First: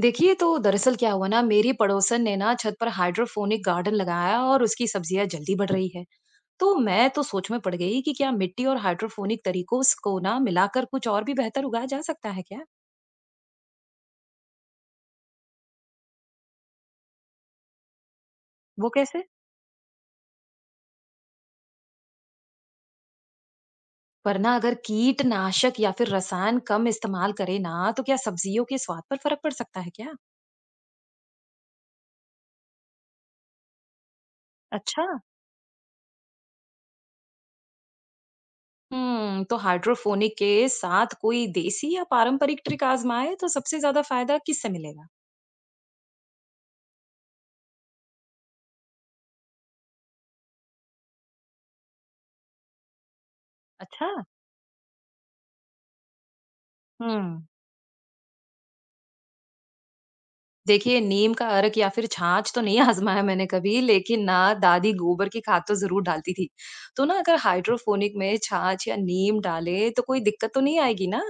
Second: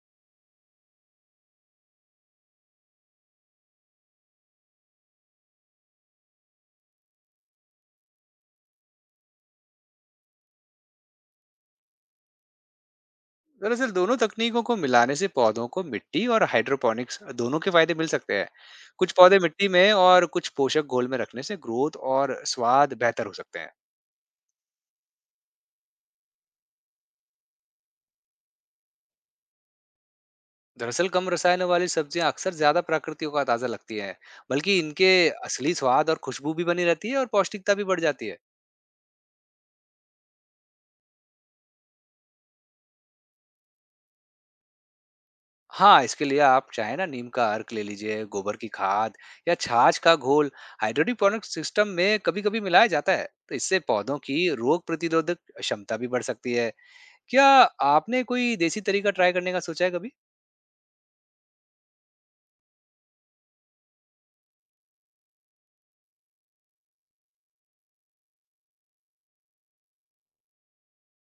देखिए। तो दरअसल क्या हुआ ना, मेरी पड़ोसन ने ना छत पर हाइड्रोफोनिक गार्डन लगाया और उसकी सब्जियां जल्दी बढ़ रही है। तो मैं तो सोच में पड़ गई कि क्या मिट्टी और हाइड्रोफोनिक तरीकों को ना मिलाकर कुछ और भी बेहतर उगाया जा सकता है क्या। दरअसल दोनों तकनीकों को मिलाने से पौधों को मिट्टी और हाइड्रोपोनिक्स दोनों के फायदे मिल सकते हैं। वो कुछ कैसे? पौधे मिट्टी में और कुछ पोषक घोल में रखने से ग्रोथ और स्वाद बेहतर हो सकते हैं। पर ना अगर कीटनाशक या फिर रसायन कम इस्तेमाल करे ना, तो क्या सब्जियों के स्वाद पर फर्क पड़ सकता है क्या। दरअसल कम रसायनों वाली सब्जियां अक्सर ज्यादा प्राकृतिक और ताजा लगती हैं, बल्कि अच्छा। इनके असली स्वाद और खुशबू भी बनी रहती है और पौष्टिकता भी बढ़ जाती है। हम्म, तो हाइड्रोफोनिक के साथ कोई देसी या पारंपरिक ट्रिक आजमाए तो सबसे ज्यादा फायदा किससे मिलेगा? हाँ, इसके लिए आप चाहे ना नीम का अर्क ले लीजिए, गोबर की खाद या छाछ का घोल हाइड्रोपोनिक सिस्टम में कभी कभी मिलाया जाता है, तो इससे अच्छा। पौधों की रोग प्रतिरोधक क्षमता भी बढ़ सकती है। हम्म। क्या आपने कोई देसी तरीका ट्राई करने का सोचा है कभी? देखिए, नीम का अर्क या फिर छाछ तो नहीं आज़माया मैंने कभी, लेकिन ना दादी गोबर की खाद तो ज़रूर डालती थी। तो ना अगर हाइड्रोपोनिक में छाछ या नीम डालें, तो कोई दिक्कत तो नहीं आएगी ना?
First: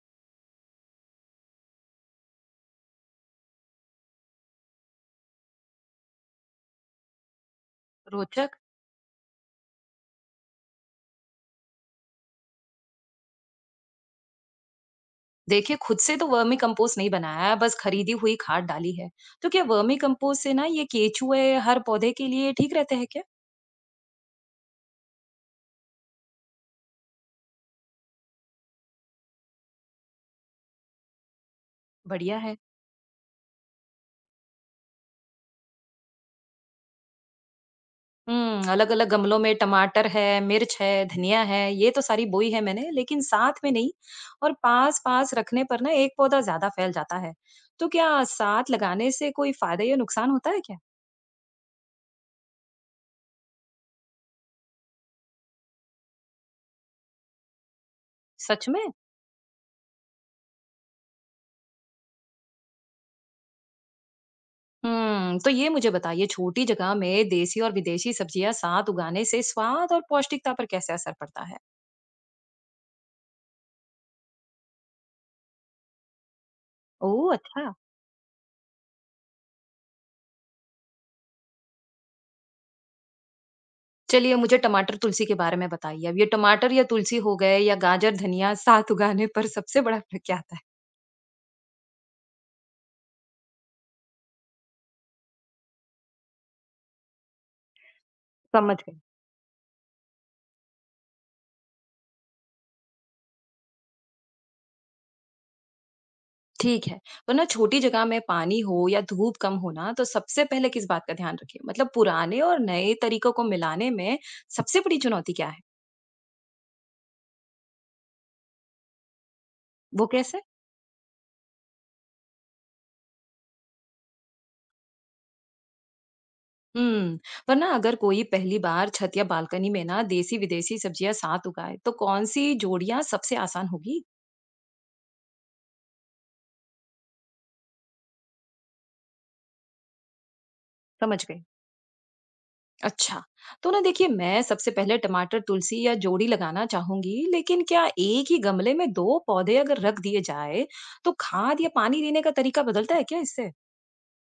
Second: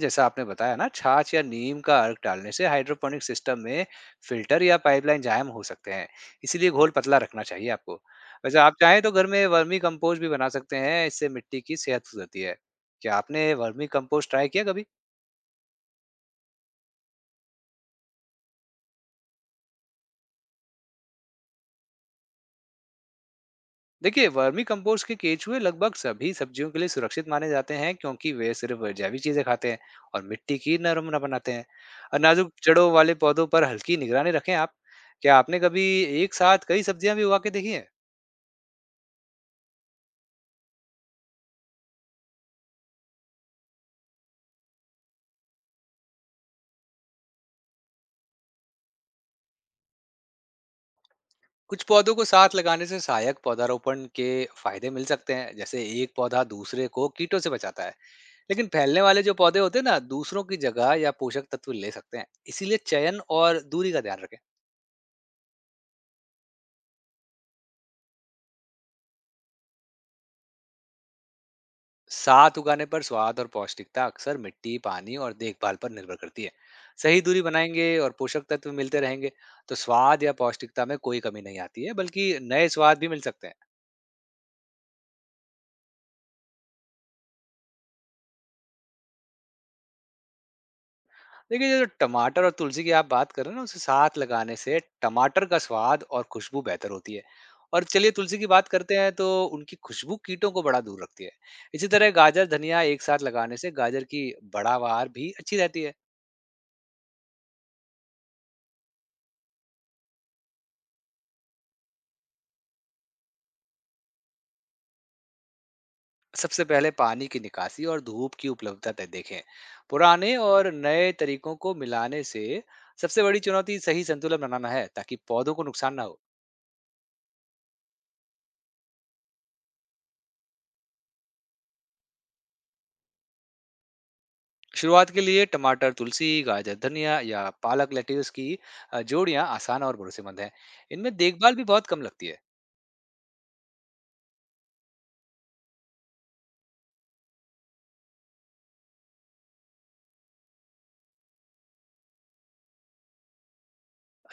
जैसा आपने बताया ना, छाछ या नीम का अर्क डालने से हाइड्रोपोनिक सिस्टम में फिल्टर या पाइपलाइन जाम हो सकते हैं। इसीलिए घोल पतला रखना चाहिए आपको। रोचक। वैसे आप चाहें तो घर में वर्मी कंपोस्ट भी बना सकते हैं, इससे मिट्टी की सेहत सुधरती है। क्या आपने वर्मी कंपोस्ट ट्राई किया कभी? देखिए, खुद से तो वर्मी कंपोस्ट नहीं बनाया है, बस खरीदी हुई खाद डाली है। तो क्या वर्मी कंपोस्ट से ना ये केचुए हर पौधे के लिए ठीक रहते हैं क्या? देखिए, वर्मी कंपोस्ट के केचुए लगभग सभी सब्जियों के लिए सुरक्षित माने जाते हैं क्योंकि वे सिर्फ जैविक चीजें खाते हैं और मिट्टी की नरम न बनाते हैं। और बढ़िया नाजुक है। जड़ों वाले पौधों पर हल्की निगरानी रखें आप। क्या आपने कभी एक साथ कई सब्जियां भी उगा के देखी हैं? हुँ, अलग-अलग गमलों में टमाटर है, मिर्च है, धनिया है, ये तो सारी बोई है मैंने, लेकिन साथ में नहीं। और पास-पास रखने पर ना एक पौधा ज़्यादा फैल जाता है। तो क्या साथ लगाने से कोई फ़ायदा या नुकसान होता है क्या? कुछ पौधों को साथ लगाने से सहायक पौधारोपण के फायदे मिल सकते हैं, जैसे एक पौधा दूसरे को कीटों से बचाता है। लेकिन सच में? फैलने वाले जो पौधे होते हैं ना, दूसरों की जगह या पोषक तत्व ले सकते हैं, इसीलिए चयन और दूरी का ध्यान रखें। हुँ, तो ये मुझे बताइए छोटी जगह में देसी और विदेशी सब्जियाँ साथ उगाने से स्वाद और पौष्टिकता पर कैसे असर पड़ता है? साथ उगाने पर स्वाद और पौष्टिकता अक्सर मिट्टी, पानी और देखभाल पर निर्भर करती है। सही ओह! दूरी अच्छा। बनाएंगे और पोषक तत्व मिलते रहेंगे, तो स्वाद या पौष्टिकता में कोई कमी नहीं आती है, बल्कि नए स्वाद भी मिल सकते हैं। चलिए मुझे टमाटर तुलसी के बारे में बताइए। अब ये टमाटर या तुलसी हो गए या गाजर धनिया साथ उगाने पर सबसे बड़ा फ़र्क क्या आता है? देखिए, ये जो टमाटर और तुलसी की आप बात कर रहे हैं ना, उसे साथ लगाने से टमाटर का स्वाद और खुशबू बेहतर होती है। और चलिए तुलसी की बात समझ करते गई। हैं, तो उनकी खुशबू कीटों को बड़ा दूर रखती है। इसी तरह गाजर धनिया एक साथ लगाने से गाजर की बड़ावार भी अच्छी रहती है। ठीक है। तो ना छोटी जगह में पानी हो या धूप कम हो ना, तो सबसे पहले किस बात का ध्यान रखें? मतलब पुराने और नए तरीकों को मिलाने में सबसे बड़ी चुनौती क्या है? सबसे पहले पानी की निकासी और धूप की उपलब्धता तय देखें। वो पुराने कैसे? और नए तरीकों को मिलाने से सबसे बड़ी चुनौती सही संतुलन बनाना है, ताकि पौधों को नुकसान ना हो। हुँ, पर ना अगर कोई पहली बार छत या बालकनी में ना देसी-विदेशी सब्जियाँ साथ उगाए, तो कौन-सी जोड़ियाँ सबसे आसान होगी? शुरुआत के लिए टमाटर तुलसी, गाजर धनिया या पालक लेट्यूस की जोड़ियां आसान और भरोसेमंद हैं। इनमें समझ गई। देखभाल भी बहुत कम लगती है। अच्छा, तो ना देखिए मैं सबसे पहले टमाटर, तुलसी या जोड़ी लगाना चाहूँगी, लेकिन क्या एक ही गमले में 2 पौधे अगर रख दिए जाए, तो खाद या पानी देने का तरीका बदलता है क्या इससे?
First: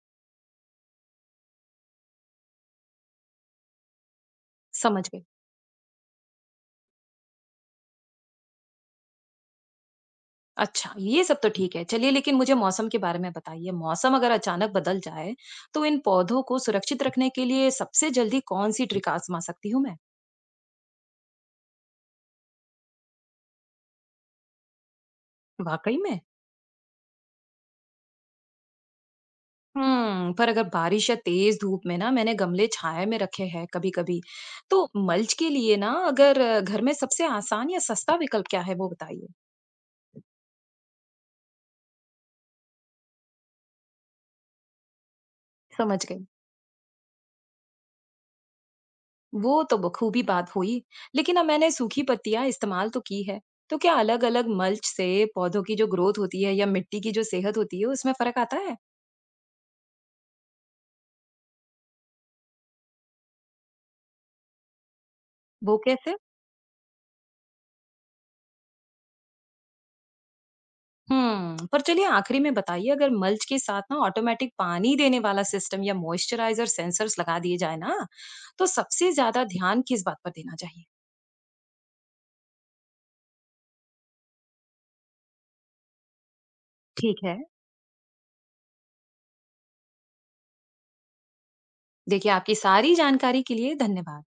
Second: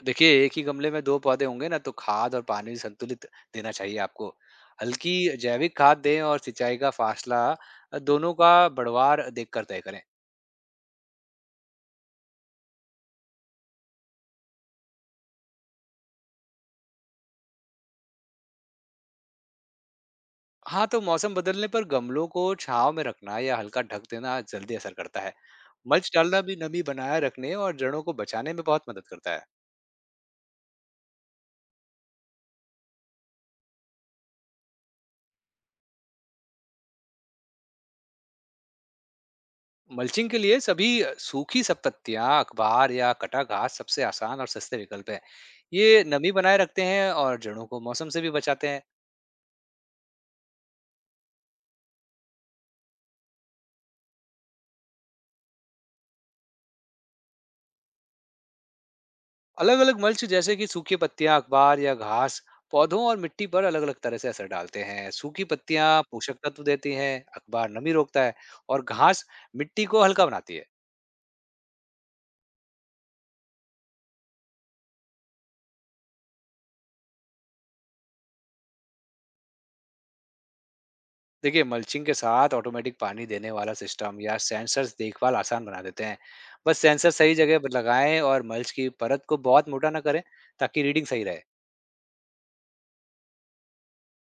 देखिए, एक ही गमले में दो पौधे होंगे ना, तो खाद और पानी संतुलित देना चाहिए आपको। समझ हल्की गई। जैविक खाद दें और सिंचाई का फासला दोनों का बढ़वार देखकर तय करें। अच्छा, ये सब तो ठीक है। चलिए लेकिन मुझे मौसम के बारे में बताइए। मौसम अगर अचानक बदल जाए, तो इन पौधों को सुरक्षित रखने के लिए सबसे जल्दी कौन-सी ट्रिक आज़मा सकती हूँ मैं? हाँ, तो मौसम बदलने पर गमलों को छाँव में रखना या हल्का ढक देना जल्दी असर करता है। वाक़ई मल्च में? डालना भी नमी बनाए रखने और जड़ों को बचाने में बहुत मदद करता है। हुँ, पर अगर बारिश या तेज़ धूप में ना मैंने गमले छाया में रखे हैं कभी-कभी, तो मल्च के लिए ना अगर घर में सबसे आसान या सस्ता विकल्प क्या है वो बताइए? मल्चिंग के लिए सभी सूखी पत्तियाँ, अखबार या कटा घास सबसे आसान और सस्ते विकल्प हैं। समझ ये गई। नमी बनाए रखते हैं और जड़ों को मौसम से भी बचाते हैं। वो तो बखूबी बात हुई। लेकिन अब मैंने सूखी पत्तियां इस्तेमाल तो की है, तो क्या अलग अलग मल्च से पौधों की जो ग्रोथ होती है या मिट्टी की जो सेहत होती है उसमें फर्क आता है? अलग-अलग मल्च जैसे कि सूखी पत्तियाँ, अखबार या घास पौधों और मिट्टी पर अलग-अलग तरह से असर डालते हैं। सूखी वो पत्तियाँ कैसे? पोषक तत्व देती हैं, अखबार नमी रोकता है और घास मिट्टी को हल्का बनाती है। हम्म, पर चलिए आखिरी में बताइए अगर मल्च के साथ ना ऑटोमेटिक पानी देने वाला सिस्टम या मॉइस्चराइजर सेंसर्स लगा दिए जाए ना, तो सबसे ज्यादा ध्यान किस बात पर देना चाहिए? देखिए, मल्चिंग के साथ ऑटोमेटिक पानी देने वाला सिस्टम या सेंसर्स देखभाल आसान बना देते हैं। बस सेंसर ठीक सही है। जगह पर लगाएं और मल्च की परत को बहुत मोटा ना करें, ताकि रीडिंग सही रहे। देखिए आपकी सारी जानकारी के लिए धन्यवाद।